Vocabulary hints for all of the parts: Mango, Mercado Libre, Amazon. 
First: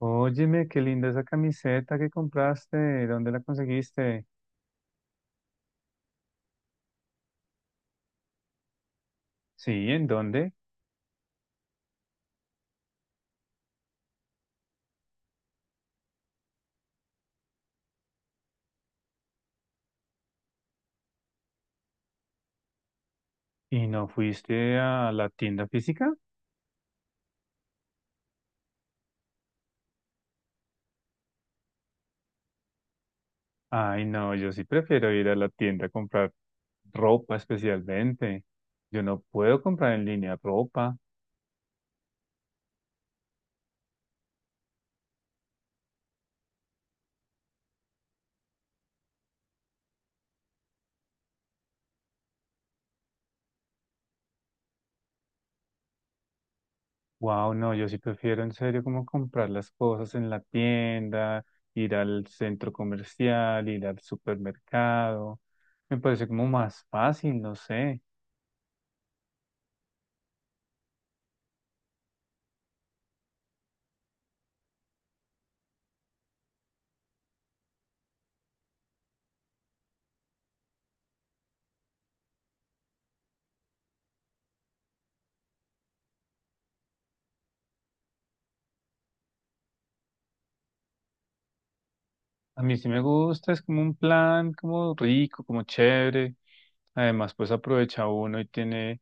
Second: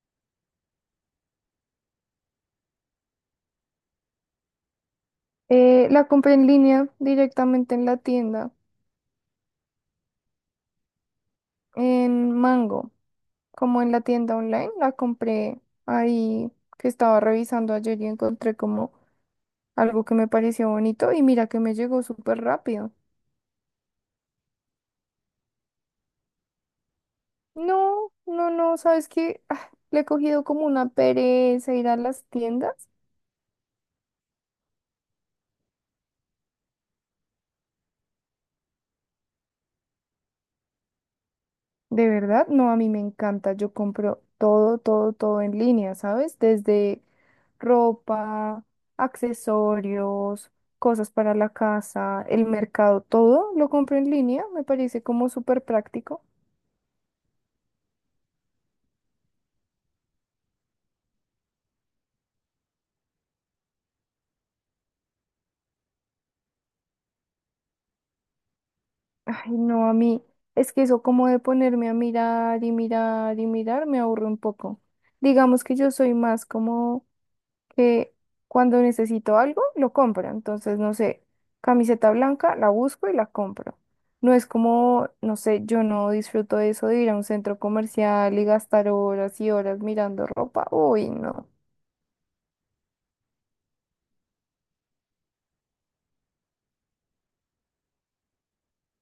Óyeme, qué linda esa camiseta que compraste. ¿Dónde la conseguiste? La compré en línea directamente en la tienda, Sí, ¿en dónde? en Mango, como en la tienda online. La compré ahí que estaba revisando ayer y encontré como algo que me pareció bonito y mira que me llegó súper rápido. ¿Y no fuiste a la tienda física? No, no, no, ¿sabes qué? Le he cogido como una pereza ir a las tiendas. Ay, no, yo sí prefiero ir a la tienda a comprar ropa especialmente. Yo no puedo comprar en línea ropa. De verdad, no, a mí me encanta. Yo compro todo, todo, todo en línea, ¿sabes? Desde ropa, accesorios, cosas para la casa, el mercado, todo lo compro en línea. Me parece como súper práctico. Wow, no, yo sí prefiero en serio como comprar las cosas en la tienda, ir al centro comercial, ir al supermercado. Me parece como más fácil, no sé. Ay, no, a mí, es que eso como de ponerme a mirar y mirar y mirar me aburre un poco. Digamos que yo soy más como que cuando necesito algo, lo compro. Entonces, no sé, camiseta blanca, la busco y la compro. No es como, no sé, yo no disfruto de eso de ir a un centro comercial y gastar horas y horas mirando ropa. Uy, no. A mí sí me gusta, es como un plan como rico, como chévere. Además, pues aprovecha uno y tiene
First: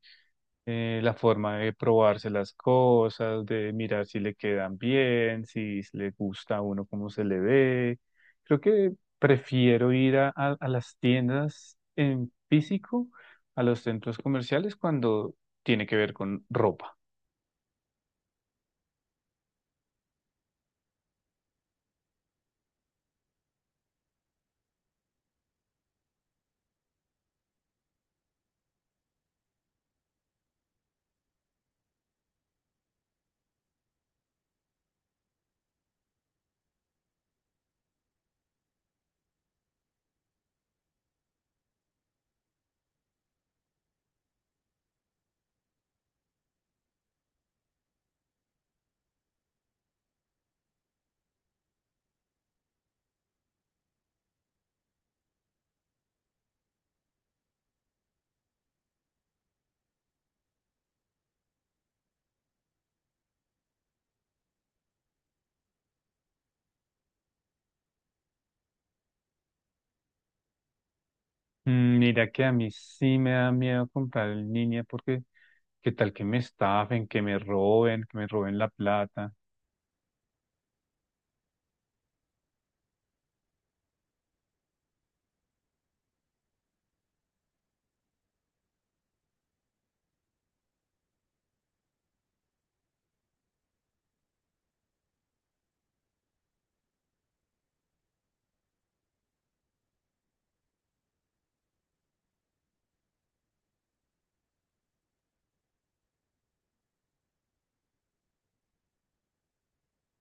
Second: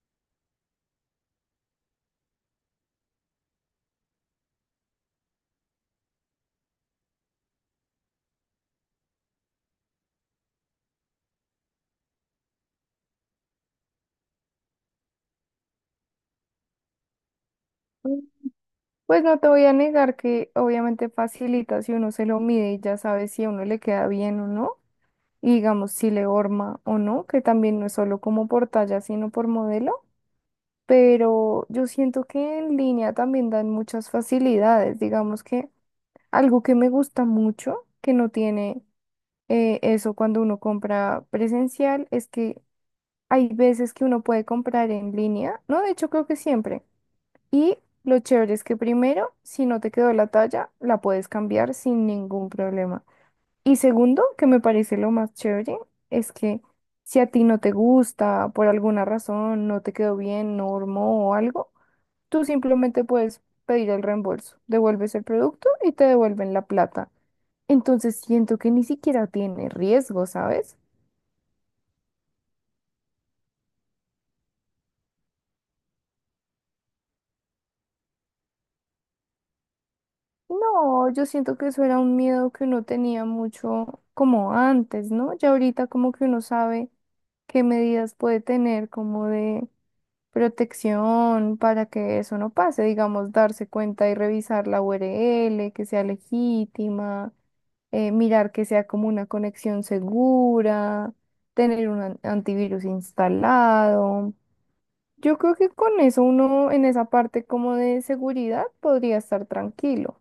la forma de probarse las cosas, de mirar si le quedan bien, si le gusta a uno cómo se le ve. Creo que prefiero ir a las tiendas en físico, a los centros comerciales cuando tiene que ver con ropa. Pues no te voy a negar que obviamente facilita si uno se lo mide y ya sabe si a uno le queda bien o no, y digamos si le horma o no, que también no es solo como por talla, sino por modelo. Pero yo siento que en línea también dan muchas facilidades. Digamos que algo que me gusta mucho, que no tiene eso cuando uno compra presencial, es que hay veces que uno puede comprar en línea, ¿no? De hecho, creo que siempre. Y lo chévere es que primero, si no te quedó la talla, la puedes cambiar sin ningún problema. Y segundo, que me parece lo más chévere, es que... si a ti no te gusta, por alguna razón, no te quedó bien, no hormó o algo, tú simplemente puedes pedir el reembolso, devuelves el producto y te devuelven la plata. Entonces siento que ni siquiera tiene riesgo, ¿sabes? Mm, mira que a mí sí me da miedo comprar en línea porque qué tal que me estafen, que me roben la plata. No, yo siento que eso era un miedo que uno tenía mucho como antes, ¿no? Ya ahorita como que uno sabe qué medidas puede tener, como de protección para que eso no pase, digamos, darse cuenta y revisar la URL, que sea legítima, mirar que sea como una conexión segura, tener un antivirus instalado. Yo creo que con eso uno en esa parte como de seguridad podría estar tranquilo.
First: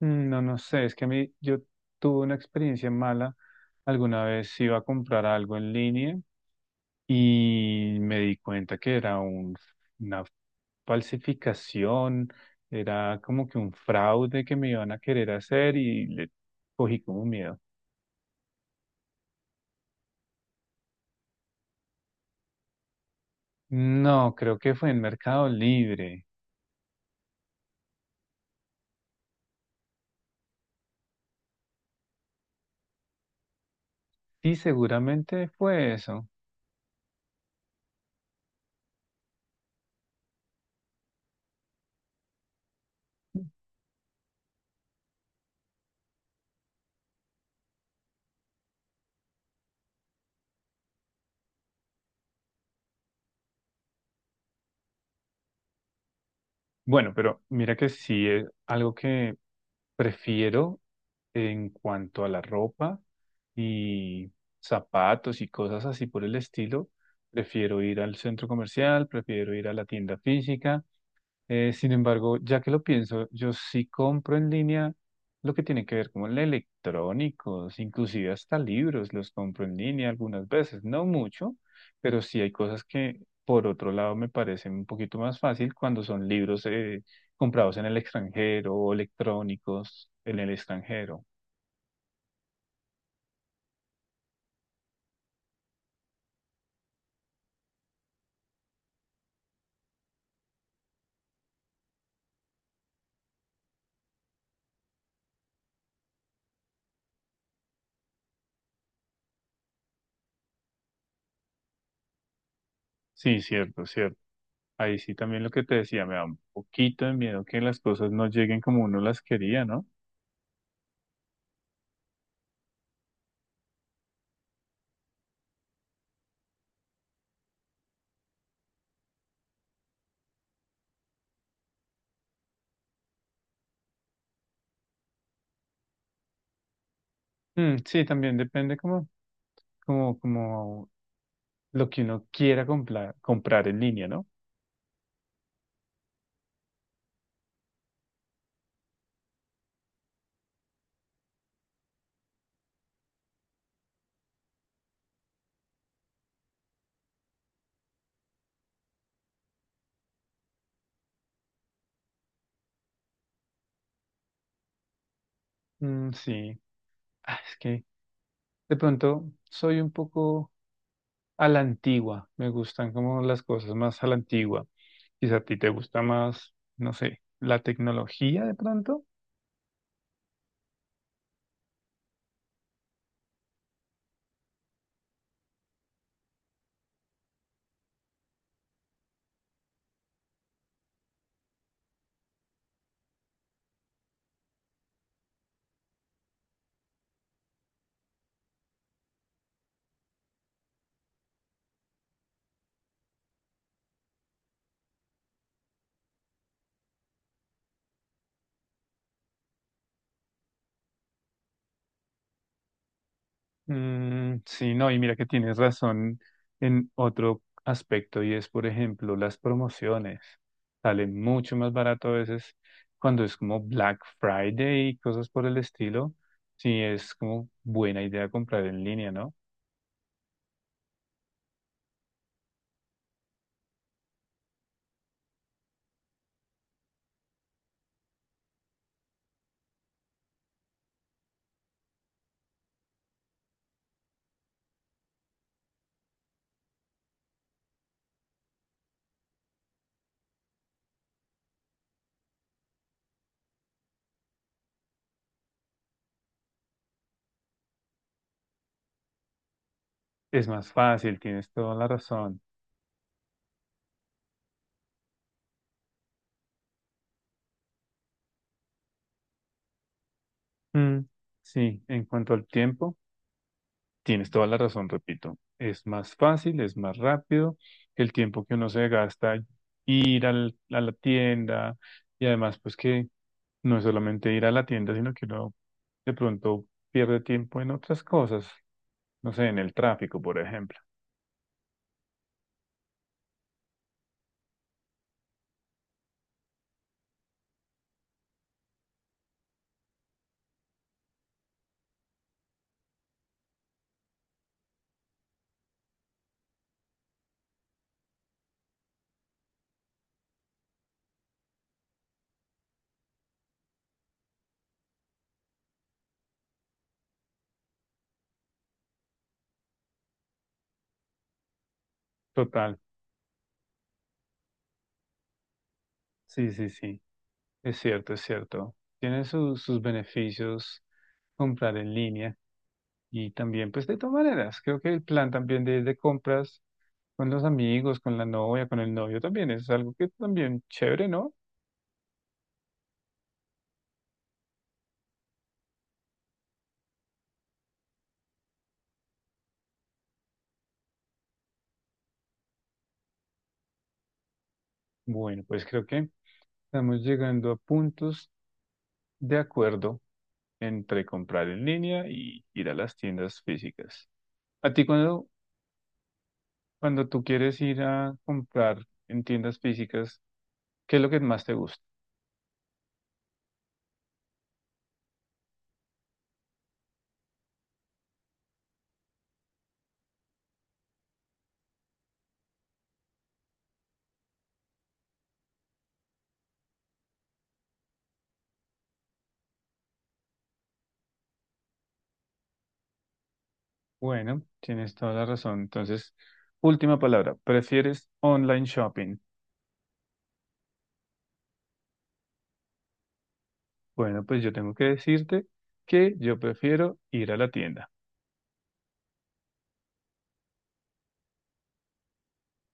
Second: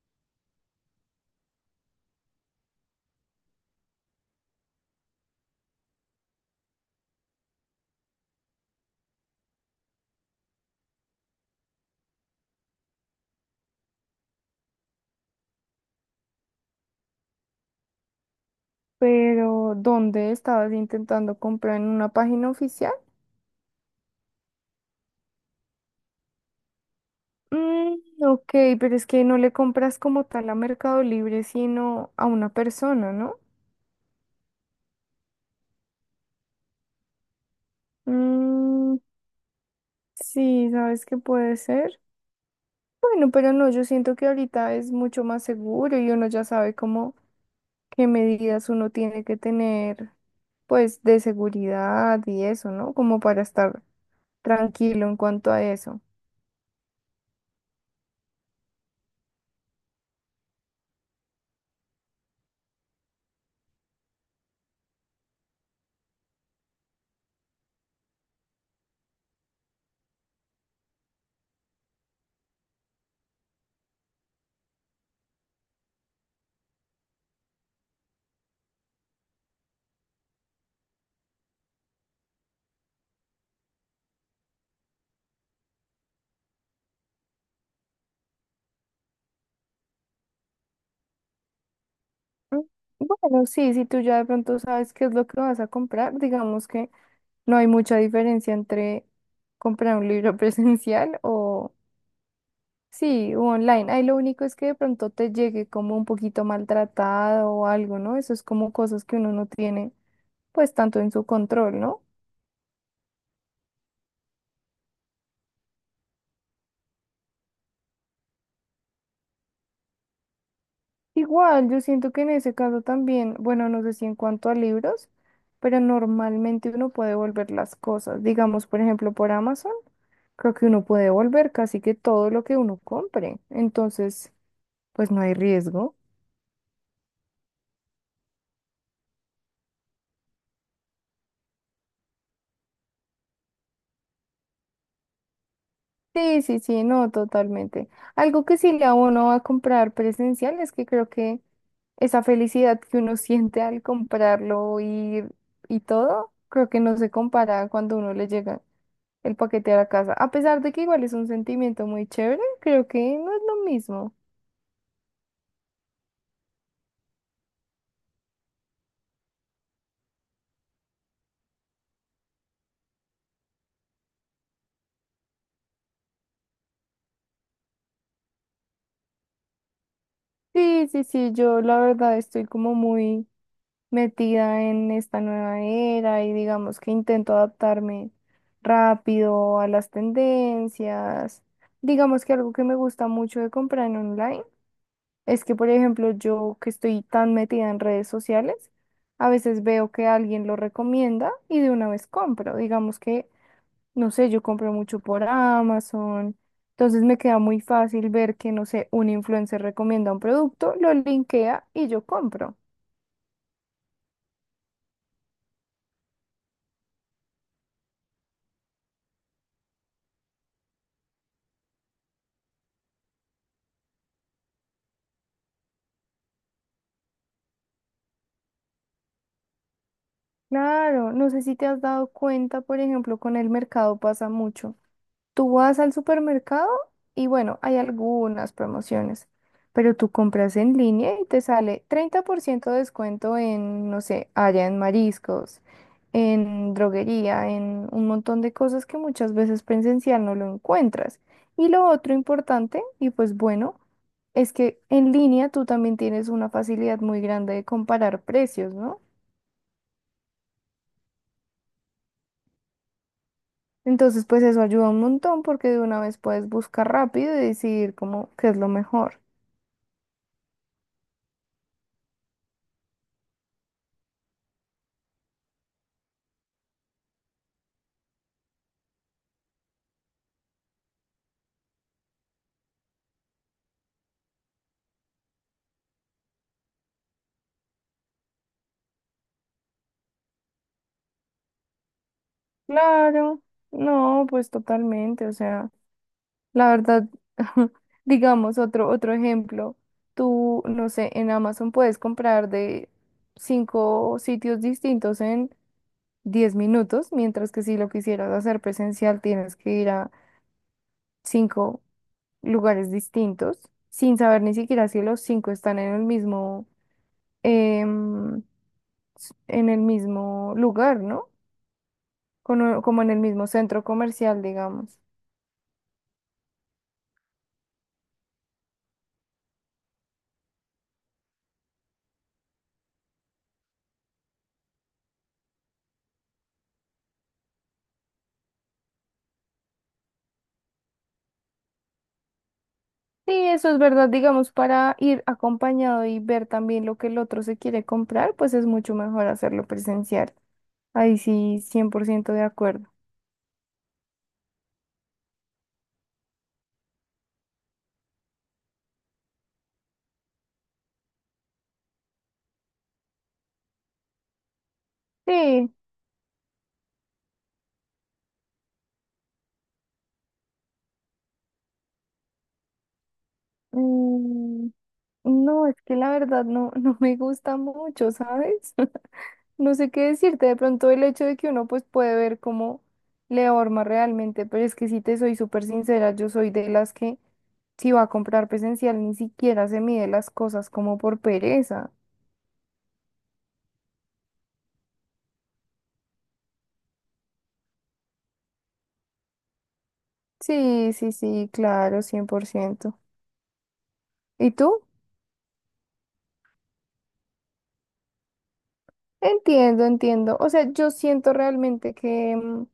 Mm, no, no sé, es que a mí yo tuve una experiencia mala. Alguna vez iba a comprar algo en línea y me di cuenta que era una falsificación, era como que un fraude que me iban a querer hacer y le cogí como miedo. Pero, ¿dónde estabas intentando comprar en una página oficial? No, creo que fue en Mercado Libre. Mm, ok, pero es que no le compras como tal a Mercado Libre, sino a una persona, ¿no? Sí, seguramente fue eso. Mm, sí, ¿sabes qué puede ser? Bueno, pero no, yo siento que ahorita es mucho más seguro y uno ya sabe cómo qué medidas uno tiene que tener, pues, de seguridad y eso, ¿no? Como para estar tranquilo en cuanto a eso. Bueno, pero mira que sí es algo que prefiero en cuanto a la ropa y zapatos y cosas así por el estilo. Prefiero ir al centro comercial, prefiero ir a la tienda física. Sin embargo, ya que lo pienso, yo sí compro en línea lo que tiene que ver con electrónicos, inclusive hasta libros los compro en línea algunas veces, no mucho, pero sí hay cosas que por otro lado me parecen un poquito más fácil cuando son libros comprados en el extranjero o electrónicos en el extranjero. Mm, bueno, sí, si tú ya de pronto sabes qué es lo que vas a comprar, digamos que no hay mucha diferencia entre comprar un libro presencial o sí, u online. Ahí lo único es que de pronto te llegue como un poquito maltratado o algo, ¿no? Eso es como cosas que uno no tiene pues tanto en su control, ¿no? Sí, cierto, cierto. Ahí sí también lo que te decía, me da un poquito de miedo que las cosas no lleguen como uno las quería, ¿no? Igual, yo siento que en ese caso también, bueno, no sé si en cuanto a libros, pero normalmente uno puede volver las cosas. Digamos, por ejemplo, por Amazon, creo que uno puede volver casi que todo lo que uno compre. Entonces, pues no hay riesgo. Mm, sí, también depende como lo que uno quiera comprar, comprar en línea, ¿no? Sí, sí, sí, no, totalmente. Algo que sí le da uno a comprar presencial es que creo que esa felicidad que uno siente al comprarlo y todo, creo que no se compara cuando uno le llega el paquete a la casa. A pesar de que igual es un sentimiento muy chévere, creo que no es lo mismo. Mm, sí, ah, es que de pronto soy un poco a la antigua, me gustan como las cosas más a la antigua. Quizá a ti te gusta más, no sé, la tecnología de pronto. Sí, sí, sí, yo la verdad estoy como muy... metida en esta nueva era y digamos que intento adaptarme rápido a las tendencias. Digamos que algo que me gusta mucho de comprar en online es que, por ejemplo, yo que estoy tan metida en redes sociales, a veces veo que alguien lo recomienda y de una vez compro. Digamos que, no sé, yo compro mucho por Amazon. Entonces me queda muy fácil ver que, no sé, un influencer recomienda un producto, lo linkea y yo compro. Mm, sí, no, y mira que tienes razón en otro aspecto y es, por ejemplo, las promociones. Sale mucho más barato a veces cuando es como Black Friday y cosas por el estilo. Sí, es como buena idea comprar en línea, ¿no? Claro, no sé si te has dado cuenta, por ejemplo, con el mercado pasa mucho. Tú vas al supermercado y bueno, hay algunas promociones, pero tú compras en línea y te sale 30% de descuento en, no sé, allá en mariscos, en droguería, en un montón de cosas que muchas veces presencial no lo encuentras. Y lo otro importante, y pues bueno, es que en línea tú también tienes una facilidad muy grande de comparar precios, ¿no? Es más fácil, tienes toda la razón. Entonces, pues eso ayuda un montón porque de una vez puedes buscar rápido y decidir como qué es lo mejor. Mm, sí, en cuanto al tiempo, tienes toda la razón, repito. Es más fácil, es más rápido. El tiempo que uno se gasta ir a la tienda y además, pues que no es solamente ir a la tienda, sino que uno de pronto pierde tiempo en otras cosas. No sé, en el tráfico, por ejemplo. Claro, no, pues totalmente, o sea, la verdad, digamos otro ejemplo, tú, no sé, en Amazon puedes comprar de 5 sitios distintos en 10 minutos, mientras que si lo quisieras hacer presencial tienes que ir a 5 lugares distintos sin saber ni siquiera si los 5 están en el mismo... em, en el mismo lugar, ¿no? Total. Como en el mismo centro comercial, digamos. Sí, sí, sí. Es cierto, es cierto. Tiene sus beneficios comprar en línea y también, pues de todas maneras, creo que el plan también de compras con los amigos, con la novia, con el novio también es algo que también chévere, ¿no? Sí, eso es verdad, digamos, para ir acompañado y ver también lo que el otro se quiere comprar, pues es mucho mejor hacerlo presencial. Ahí sí, 100% de acuerdo. Bueno, pues creo que estamos llegando a puntos de acuerdo entre comprar en línea y ir a las tiendas físicas. A ti cuando, Sí, cuando tú quieres ir a comprar en tiendas físicas, ¿qué es lo que más te gusta? mm, no, es que la verdad no, no me gusta mucho, ¿sabes? No sé qué decirte, de pronto el hecho de que uno pues puede ver cómo le horma realmente, pero es que si te soy súper sincera, yo soy de las que si va a comprar presencial ni siquiera se mide las cosas como por pereza. Bueno, tienes toda la razón. Entonces, última palabra, ¿prefieres online shopping? Sí, sí, sí, claro, cien por ciento. Bueno, pues ¿Y yo tengo tú? que decirte que yo prefiero ir a la tienda. Entiendo, entiendo. O sea, yo siento realmente que... mm,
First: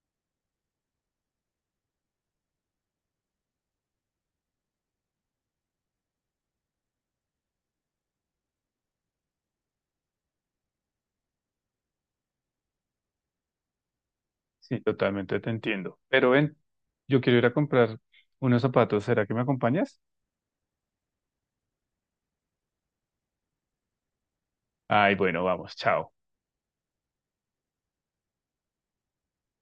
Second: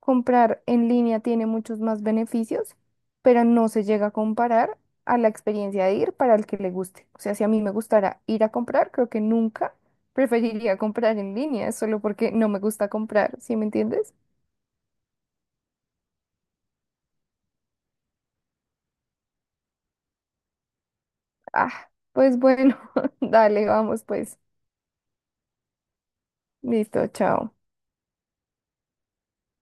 comprar en línea tiene muchos más beneficios, pero no se llega a comparar a la experiencia de ir para el que le guste. O sea, si a mí me gustara ir a comprar, creo que nunca preferiría comprar en línea, solo porque no me gusta comprar, ¿sí me entiendes? Sí, totalmente te entiendo. Pero ven, yo quiero ir a comprar unos zapatos. ¿Será que me acompañas? Ah, pues bueno, dale, vamos pues. Ay, bueno, vamos, chao. Listo, chao.